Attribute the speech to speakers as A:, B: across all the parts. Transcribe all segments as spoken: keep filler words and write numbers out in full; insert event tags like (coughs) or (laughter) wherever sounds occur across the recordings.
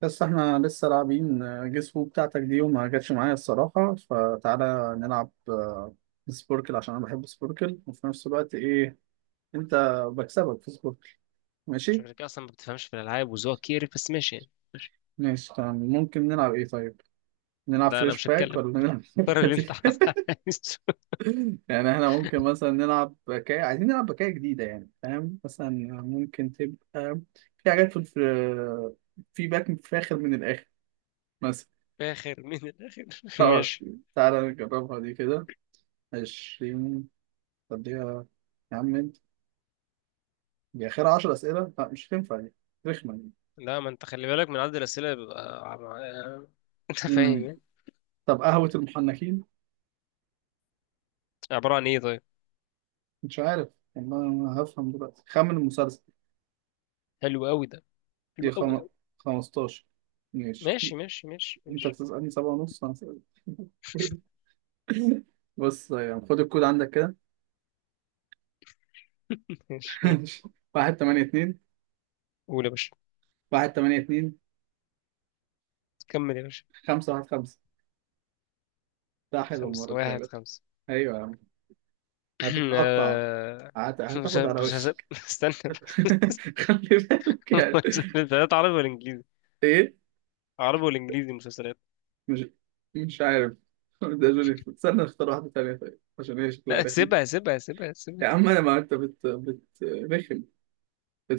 A: بس احنا لسه لاعبين جيس هو بتاعتك دي وما جاتش معايا الصراحة، فتعالى نلعب آه، سبوركل عشان انا بحب سبوركل، وفي نفس الوقت ايه انت بكسبك في سبوركل. ماشي؟
B: شكلك اصلا ما بتفهمش في الالعاب وذوقك كيري، بس ماشي يعني.
A: ماشي تمام. ممكن نلعب ايه طيب؟ نلعب
B: لا، انا
A: فريش
B: مش
A: باك
B: هتكلم.
A: ولا نلعب (laughs)
B: قرر اللي انت
A: دلوقتي؟
B: عايزه.
A: يعني احنا ممكن مثلا نلعب بكاية، عايزين نلعب بكاية جديدة يعني، فاهم؟ مثلا ممكن تبقى في حاجات في الف- في باك فاخر من الآخر مثلا.
B: (laughs) فاخر من الاخر.
A: اه
B: ماشي.
A: تعالى نجربها دي كده. عشرين تديها. يا عم انت دي اخر عشرة اسئله، لا مش هتنفع دي، رخمه دي.
B: لا، ما انت خلي بالك من عدد الاسئله، بيبقى عم- (laughs) انت فاهم
A: امم
B: يعني.
A: طب قهوه المحنكين؟
B: عباره عن ايه طيب؟
A: مش عارف والله، ما هفهم دلوقتي. خمن المسلسل.
B: حلو قوي ده. حلو
A: دي
B: قوي
A: خم...
B: قوي.
A: خمسة عشر. ماشي.
B: ماشي ماشي ماشي
A: انت
B: ماشي
A: بتسالني 7 ونص انا سألت. (laughs) بص يعني خد الكود عندك كده.
B: ماشي. مم.
A: (laughs) واحد تمانية اتنين.
B: قول يا باشا.
A: واحد تمانية اتنين.
B: كمل يا باشا.
A: خمسة واحد خمسة. ده حلو المرة
B: خمسة
A: دي يا
B: واحد
A: باشا.
B: خمسة.
A: أيوة يا عم.
B: (clears throat)
A: هتتقطع،
B: آه،
A: هت...
B: مش
A: هتاخد
B: ه-
A: على
B: مش هس-
A: وشك.
B: (laughs) استنى بس.
A: (laughs) خلي بالك
B: (laughs)
A: يعني.
B: مسلسلات عربي ولا انجليزي؟
A: إيه؟
B: عربي ولا انجليزي مسلسلات؟
A: مش مش عارف. (laughs) ده جونيفر، استنى نختار واحدة تانية طيب عشان هي شكلها
B: لا،
A: رخم.
B: سيبها سيبها سيبها
A: يا
B: سيبها.
A: عم أنا، ما أنت بت بت رخم.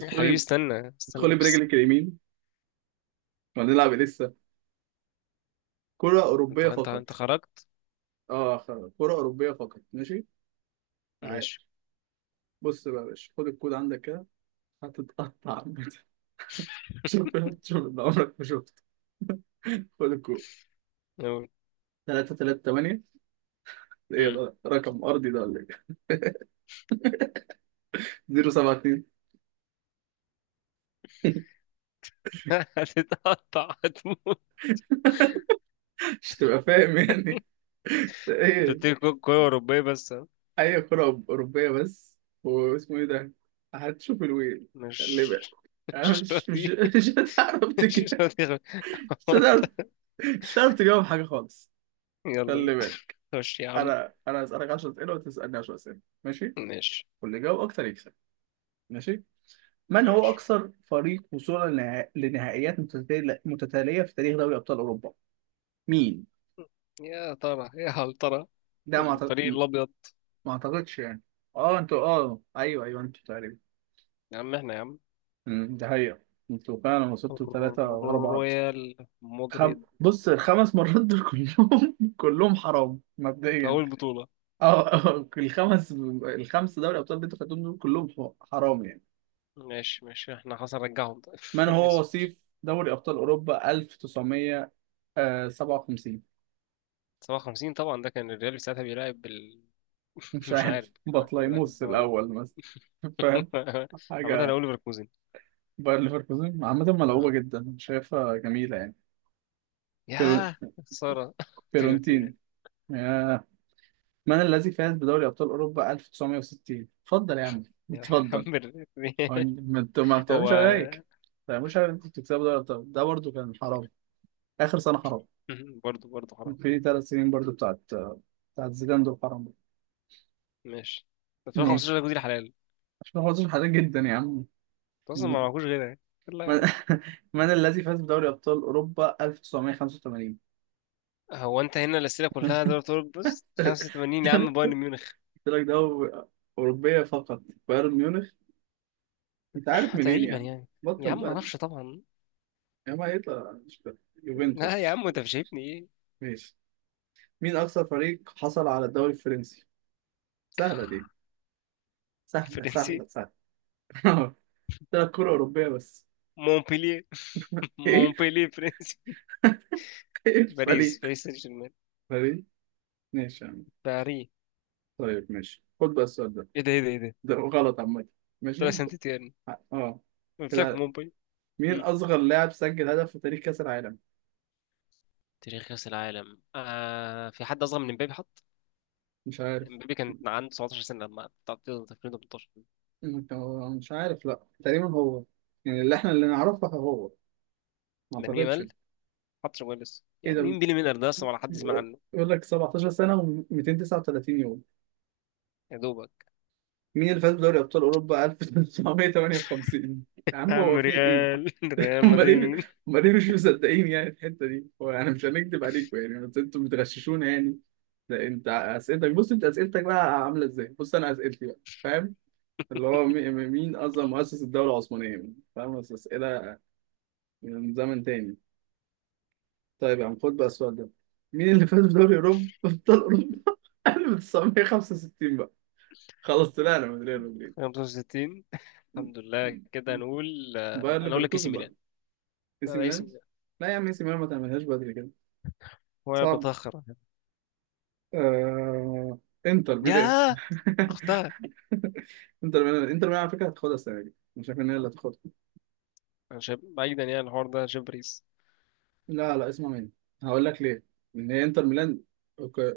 B: يا حبيبي استنى استنى
A: ادخلي
B: بس.
A: برجلك اليمين، وهنلعب لسه كرة أوروبية
B: انت انت
A: فقط.
B: انت خرجت.
A: اه خلاص، كرة أوروبية فقط، ماشي. تعال.
B: ماشي.
A: بص بقى يا باشا، خد الكود عندك كده، هتتقطع (laughs) عامة. شوف. شوف اللي عمرك ما شفته. (laughs) خد الكود.
B: نقول.
A: ثلاثة ثلاثة ثمانية. ايه
B: امم.
A: ده؟ رقم أرضي ده ولا ايه؟ (laughs) صفر سبعة اتنين.
B: (laughs) هتتقطع هتموت.
A: (laughs) مش تبقى فاهم يعني. (laughs)
B: انت
A: ايه؟
B: بتيجي كو- كورة أوروبية بس ها؟
A: اي كرة اوروبية بس. واسمه ايه ده؟ هتشوف الويل اللي
B: مش
A: بقى. انا
B: مش
A: مش مش
B: راضي.
A: مش هتعرف
B: مش
A: تجاوب.
B: راضي أخد-
A: مش هتعرف. مش هتعرف تجاوب حاجة خالص.
B: (laughs) يلا
A: خلي
B: بينا.
A: بالك.
B: خش يا عم.
A: انا انا هسألك عشرة اسئلة وتسألني عشرة اسئلة، ماشي.
B: ماشي
A: واللي يجاوب اكتر يكسب. ماشي. من هو
B: ماشي.
A: اكثر فريق وصولا لنها- لنهائيات متتالية متتالية في تاريخ دوري ابطال اوروبا؟ مين؟
B: يا ترى يا هل ترى.
A: ده ما
B: الفريق
A: أعتقد...
B: الأبيض.
A: ما اعتقدش يعني. اه انتوا، اه ايوه ايوه، انتوا تقريبا.
B: يا عم احنا يا عم.
A: أمم، ده هي، انتوا فعلا وصلتوا ثلاثة ورا بعض.
B: رويال
A: خم...
B: مدريد.
A: بص، الخمس مرات دول كلهم (laughs) كلهم حرام
B: في
A: مبدئيا.
B: أول بطولة.
A: اه، آه، الخمس الخمس دوري ابطال اللي انتوا خدتهم دول كلهم ح- حرام يعني.
B: ماشي ماشي، احنا خلاص نرجعهم. (laughs) طيب.
A: من
B: أنا
A: هو
B: آسف.
A: وصيف دوري ابطال اوروبا ألف وتسعمية وسبعة وخمسين؟
B: سبعة وخمسين؟ طبعا، ده كان الريال ساعتها بيلعب بال... (laughs)
A: مش
B: مش عارف
A: عارف،
B: كان عارف كان بيلعب
A: بطليموس
B: ب-
A: الاول مثلا. فاهم
B: (laughs) عامة انا
A: حاجه.
B: اقول ليفركوزن.
A: باير ليفركوزن عامه ملعوبه
B: آه.
A: جدا، أنا شايفها جميله يعني. فيرو-
B: يا خسارة. (laughs) فيورتينا.
A: فيرونتين. ياه. من الذي فاز بدوري ابطال اوروبا ألف وتسعمية وستين؟ اتفضل يا عم،
B: يا
A: اتفضل.
B: حمر.
A: هو إن- ما انتوا، ما
B: (laughs) هو.
A: بتعملوش عليك ما بتعملوش عليك، انتوا بتكسبوا دوري ابطال، ده برضه كان حرام. اخر سنه حرام.
B: (laughs) برضه برضه حرام.
A: في ثلاث سنين برضه بتاعت بتاعت زيدان دول حرام برضه.
B: ماشي. ألفين وخمستاشر ده
A: ماشي.
B: جديد الحلال.
A: عشان خاطر حاجات جدا يا عم.
B: انت اصلا ما
A: من,
B: معكوش غيرها يعني. يلا يا عم.
A: (laughs) من الذي فاز بدوري ابطال اوروبا ألف وتسعمية وخمسة وتمانين؟
B: هو انت هنا الاسئله كلها دوري
A: (laughs)
B: ابطال؟ بص،
A: قلت
B: خمسة وتمانين يا عم، بايرن ميونخ.
A: لك ده هو اوروبيه فقط. بايرن ميونخ. انت عارف
B: (laughs)
A: منين
B: تقريبا
A: يعني؟
B: يعني. يا
A: بطل
B: عم ما
A: بقى.
B: اعرفش طبعا.
A: يا ما يطلع مش فاهم.
B: لا يا
A: يوفنتوس.
B: عم، انت مش شايفني ايه؟
A: ماشي. مين اكثر فريق حصل على الدوري الفرنسي؟ سهله دي. سهله
B: فرنسي.
A: سهله سهله. (laughs) اه. طلعت كرة أوروبية بس.
B: مونبلييه. (laughs)
A: إيه؟
B: مونبلييه فرنسي.
A: إيه
B: باريس
A: الفريق؟
B: باريس سان جيرمان.
A: فريق؟ ماشي يا عم.
B: باري.
A: طيب ماشي، خد بقى السؤال ده.
B: ايه ده ايه ده ايه ده.
A: ده غلط عامة.
B: طلع
A: ماشي؟
B: سانت تيرن.
A: اه
B: قلت لك
A: كده.
B: مومباي.
A: مين
B: مم.
A: أصغر لاعب سجل هدف في تاريخ كأس العالم؟
B: تاريخ كأس العالم، آه في حد أصغر من امبابي حط؟
A: مش عارف.
B: امبابي كان عنده سبعة عشر سنة لما تعطيه ألفين وتمنتاشر.
A: أنت- مش عارف، لأ تقريبا هو. يعني اللي احنا اللي نعرفه هو. ما
B: لامين
A: أعتقدش.
B: يامال حط، شغال لسه يا
A: إيه
B: عم.
A: ده؟
B: مين بيلي ميلر ده أصلا؟ ولا حد سمع عنه؟
A: يقول لك 17 سنة و239 يوم.
B: يا دوبك.
A: مين اللي فاز بدوري أبطال أوروبا ألف وتسعمية وتمانية وخمسين؟ يا
B: يا
A: عم
B: عم
A: هو في إيه؟
B: ريال، (laughs) ريال
A: امال ايه؟
B: مدريد.
A: امال ايه، مش مصدقين يعني الحته دي. هو انا مش هنكدب عليكم يعني، بس انتوا بتغششونا يعني. ده انت اسئلتك، بص انت اسئلتك بقى عامله ازاي، بص انا اسئلتي بقى، فاهم؟ اللي هو مي- مين اصلا مؤسس الدوله العثمانيه يعني، فاهم، بس اسئله من زمن تاني. طيب يا عم، خد بقى السؤال ده. مين اللي فاز بدوري اوروبا ابطال اوروبا (laughs) ألف وتسعمية وخمسة وستين بقى؟ خلاص طلعنا من ريال مدريد.
B: خمسة وستين؟ الحمد لله كده نقول.
A: باير
B: آه، أنا أقول لك إي سي
A: ليفركوزن بقى.
B: ميلان.
A: اي
B: لا،
A: سي
B: ده إي سي
A: ميلان.
B: ميلان.
A: لا يا عم، اي سي ميلان ما تعملهاش بدري كده،
B: هو أنا
A: صعب.
B: بتأخر؟
A: آه... انتر ميلان.
B: يا أختها.
A: (laughs) انتر ميلان انتر ميلان على فكره هتاخدها السنه دي، انا شايف ان هي اللي هتاخدها.
B: أنا شايف بعيدا، يعني الحوار ده شايف باريس.
A: لا لا، اسمع مني، هقول لك ليه ان هي انتر ميلان. أوك-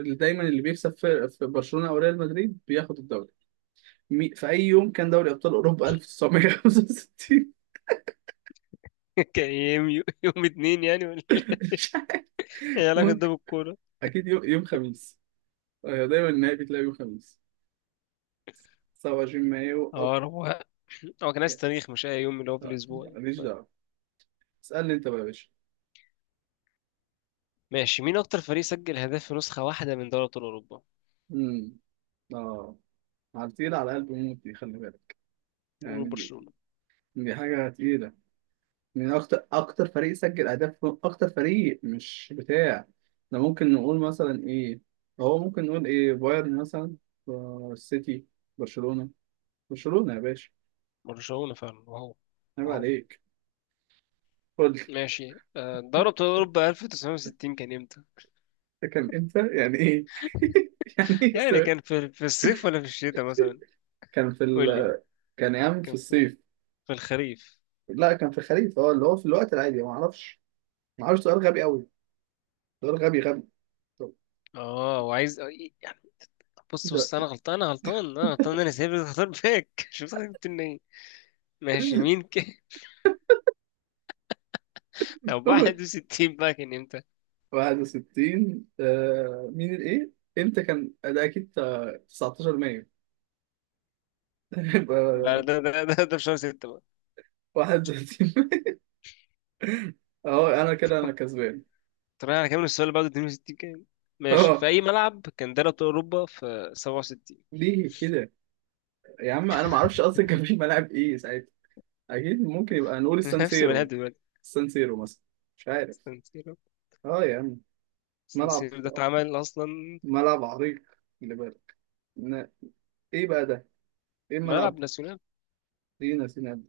A: اللي دايما اللي بيكسب في, في برشلونه او ريال مدريد بياخد الدوري. مي... في اي يوم كان دوري ابطال اوروبا ألف وتسعمية وخمسة وستين؟
B: كان يوم يوم اتنين يعني ولا؟ ايه
A: (laughs)
B: علاقة ده
A: ممكن.
B: بالكورة؟
A: اكيد يوم, يوم خميس. آه، دايما النهائي بتلاقي يوم خميس. تسعة وعشرين مايو اب.
B: اه روقان. هو كان عايز تاريخ، مش اي يوم اللي هو في
A: لا،
B: الاسبوع يعني.
A: ماليش
B: طيب.
A: دعوه. اسالني انت بقى يا باشا.
B: ماشي، مين اكتر فريق سجل هدف في نسخة واحدة من دوري ابطال اوروبا؟
A: امم اه، على تقيل على قلب موت دي، خلي بالك
B: قولوا
A: يعني.
B: برشلونة.
A: دي حاجة تقيلة. من أكتر أكتر فريق سجل أهداف، أكتر فريق، مش بتاع. ده ممكن نقول مثلا إيه؟ هو ممكن نقول إيه، بايرن مثلا؟ آه، السيتي؟ برشلونة. برشلونة يا باشا.
B: برشلونة فعلا. واو.
A: عيب
B: واو.
A: عليك. قول لي.
B: ماشي، آه،
A: ده
B: دوري ابطال اوروبا تسعطاشر ستين كان امتى؟
A: (laughs) كان إمتى يعني إيه؟ (laughs) يعني إيه
B: يعني
A: السؤال؟
B: كان في في الصيف ولا في الشتاء مثلا؟
A: كان في ال...
B: قول لي بقى.
A: كان يعمل في
B: كان في
A: الصيف.
B: في الخريف.
A: لا كان في الخريف، أه اللي هو في الوقت العادي ما أعرفش. ما أعرفش، سؤال غبي أوي. سؤال غبي غبي. طب،
B: اه، وعايز يعني. بص
A: ده
B: بص، انا غلطان انا غلطان انا غلطان، انا سايب اختار باك. (laughs) شفت انا جبت منين؟ ماشي. مين
A: (laughs)
B: ك... طب واحد وستين بقى كان امتى؟
A: واحد وستين. آه مين الايه امتى كان ده؟ اكيد آه، تسعتاشر مايو. (laughs)
B: ده
A: يبقى
B: ده ده ده, ده في شهر ستة بقى.
A: واحد وتلاتين مايو. اه. (laughs) انا كده انا كسبان.
B: طب انا هكمل السؤال اللي بعده، اتنين وستين كام؟ ماشي،
A: اه.
B: في اي ملعب كان دوري ابطال اوروبا في سبعة وستين؟
A: ليه كده؟ يا عم انا ما اعرفش اصلا كان في ملاعب ايه ساعتها. اكيد ممكن يبقى نقول
B: (laughs) نفس الملعب
A: السانسيرو.
B: دلوقتي.
A: السانسيرو مثلا. مش عارف.
B: سان سيرو.
A: اه يا عم،
B: سان
A: ملعب.
B: سيرو ده اتعمل اصلا؟
A: ملعب عريق. اللي بالك. ن- ايه بقى ده؟ ايه
B: ملعب
A: الملعب؟
B: ناسيونال.
A: دي ناسينا ده؟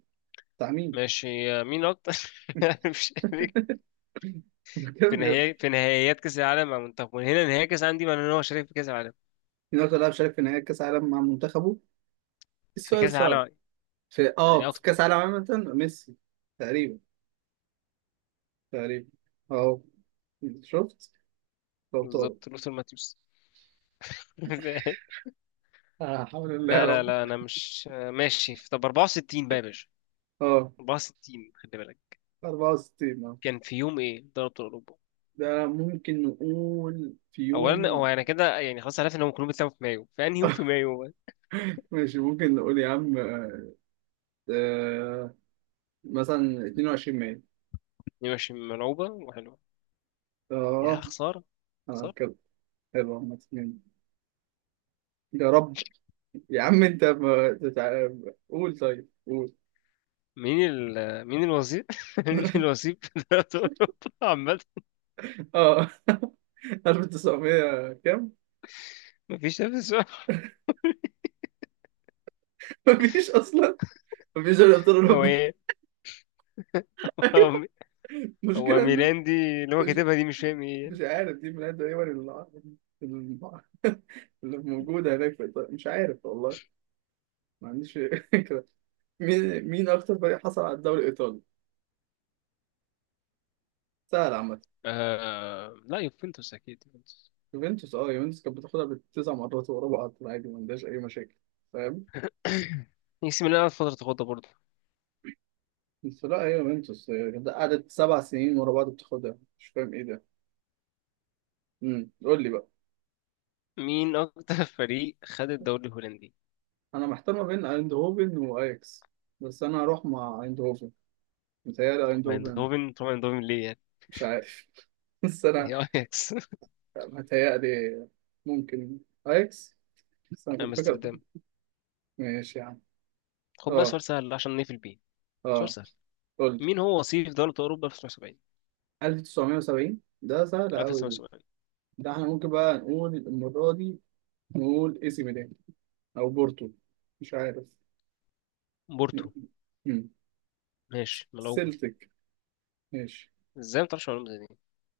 A: بتاع مين؟
B: ماشي. مين اكتر. (laughs) مش عارف.
A: (laughs) بجد
B: في
A: بجد.
B: نهاية في نهائيات كاس العالم مع منتخب من هنا. نهائي كاس العالم دي معناه ان هو شارك في كاس العالم.
A: مين اكتر لاعب شارك في نهائي كاس العالم مع منتخبه؟ إيه
B: في
A: السؤال
B: كاس
A: الصعب؟
B: العالم.
A: في اه
B: يعني
A: في
B: اكتر.
A: كأس العالم عامة ميسي تقريبا. تقريبا. اه. شفت. لو طارق.
B: بالظبط، لوثر ماتيوس. (laughs)
A: آه حول الله يا
B: لا لا
A: رب.
B: لا، انا مش ماشي. طب أربعة وستين بقى يا باشا.
A: اه.
B: أربعة وستين خلي بالك.
A: اربعة وستين. اه.
B: كان في يوم ايه دوري ابطال اوروبا؟
A: ده ممكن نقول في
B: اولا هو
A: يوم.
B: انا كده يعني خلاص عرفت انهم كلهم بيتلعبوا في مايو. في انهي يوم في
A: (laughs)
B: مايو بقى؟
A: ماشي، ممكن نقول يا عم، آه، مثلا اتنين وعشرين مايو.
B: دي ماشي، ملعوبه وحلوه. يا
A: اه.
B: خساره.
A: اه
B: خساره.
A: كده. حلو عامة يعني. يا رب. يا عم انت ما تتع... قول، طيب قول.
B: مين ال مين الوظيف. (laughs) مين
A: (laughs)
B: الوظيف في دوري ابطال اوروبا عامه؟
A: اه، ألف وتسعمية كام؟
B: مفيش نفس.
A: (laughs) مفيش اصلا. مفيش دوري ابطال
B: هو
A: اوروبا.
B: ايه؟ هو هو
A: مشكلة إن-
B: ميلان دي اللي هو
A: مش
B: كاتبها دي، مش فاهم ايه يعني.
A: مش عارف. دي من تقريبا اللي، اللي موجودة هناك في إيطاليا، مش عارف والله. ما عنديش (laughs) فكرة. مين مين أكتر فريق حصل على الدوري الإيطالي؟ سهل عامة.
B: آه... لا، يوفنتوس اكيد يوفنتوس.
A: يوفنتوس، أه يوفنتوس كانت بتاخدها بالتسع مرات ورا بعض عادي، ما عندهاش أي مشاكل. فاهم؟
B: (clears throat) (coughs) اي سي ميلان قعدت فترة تاخدها برضه.
A: بس لا، هي يوفنتوس هي كانت قعدت سبع سنين ورا بعض بتاخدها، مش فاهم إيه ده. امم قول لي بقى.
B: مين أكتر (laughs) فريق خد الدوري الهولندي؟
A: أنا محتار ما بين أيندهوفن وأياكس. بس أنا هروح مع أيندهوفن. متهيألي
B: طبعا
A: أيندهوفن.
B: اندوفن طبعا اندوفن، ليه يعني؟
A: مش عارف. (laughs) بس أنا
B: هي اياكس.
A: متهيألي ممكن أياكس. بس أنا
B: (laughs)
A: كنت فاكر.
B: امستردام.
A: ماشي يا عم.
B: خد بقى
A: أه.
B: سؤال سهل عشان نقفل بيه. سؤال
A: أه.
B: سهل.
A: قول لي.
B: مين هو وصيف دولة أوروبا في ألف وتسعمية وسبعين،
A: ألف وتسعمية وسبعين ده سهل
B: أو في
A: أوي دي.
B: ألف وتسعمية وسبعين؟
A: ده إحنا ممكن بقى نقول المرة دي، نقول إي سي ميلان أو بورتو. مش عارف.
B: بورتو.
A: مم.
B: ماشي ملعوبة.
A: سيلتك. ماشي.
B: ازاي ما تعرفش معلومة زي دي؟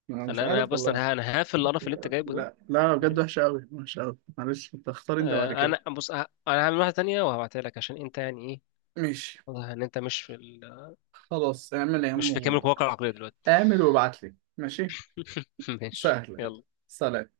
A: أنا مش
B: انا انا
A: عارف
B: بص،
A: والله.
B: انا ه- انا هقفل القرف اللي انت جايبه ده.
A: لا لا بجد،
B: ماشي.
A: وحشة أوي، وحشة أوي، معلش. أنت اختار أنت بعد
B: آه،
A: كده.
B: انا بص ه- انا هعمل واحدة تانية وهبعتها لك، عشان انت يعني ايه.
A: ماشي.
B: واضح ان انت مش في ال...
A: خلاص اعمل يا عم
B: مش في كامل
A: وضع.
B: قواك العقلية دلوقتي.
A: اعمل وابعت لي. ماشي.
B: (laughs) ماشي
A: سهل.
B: يلا.
A: سلام.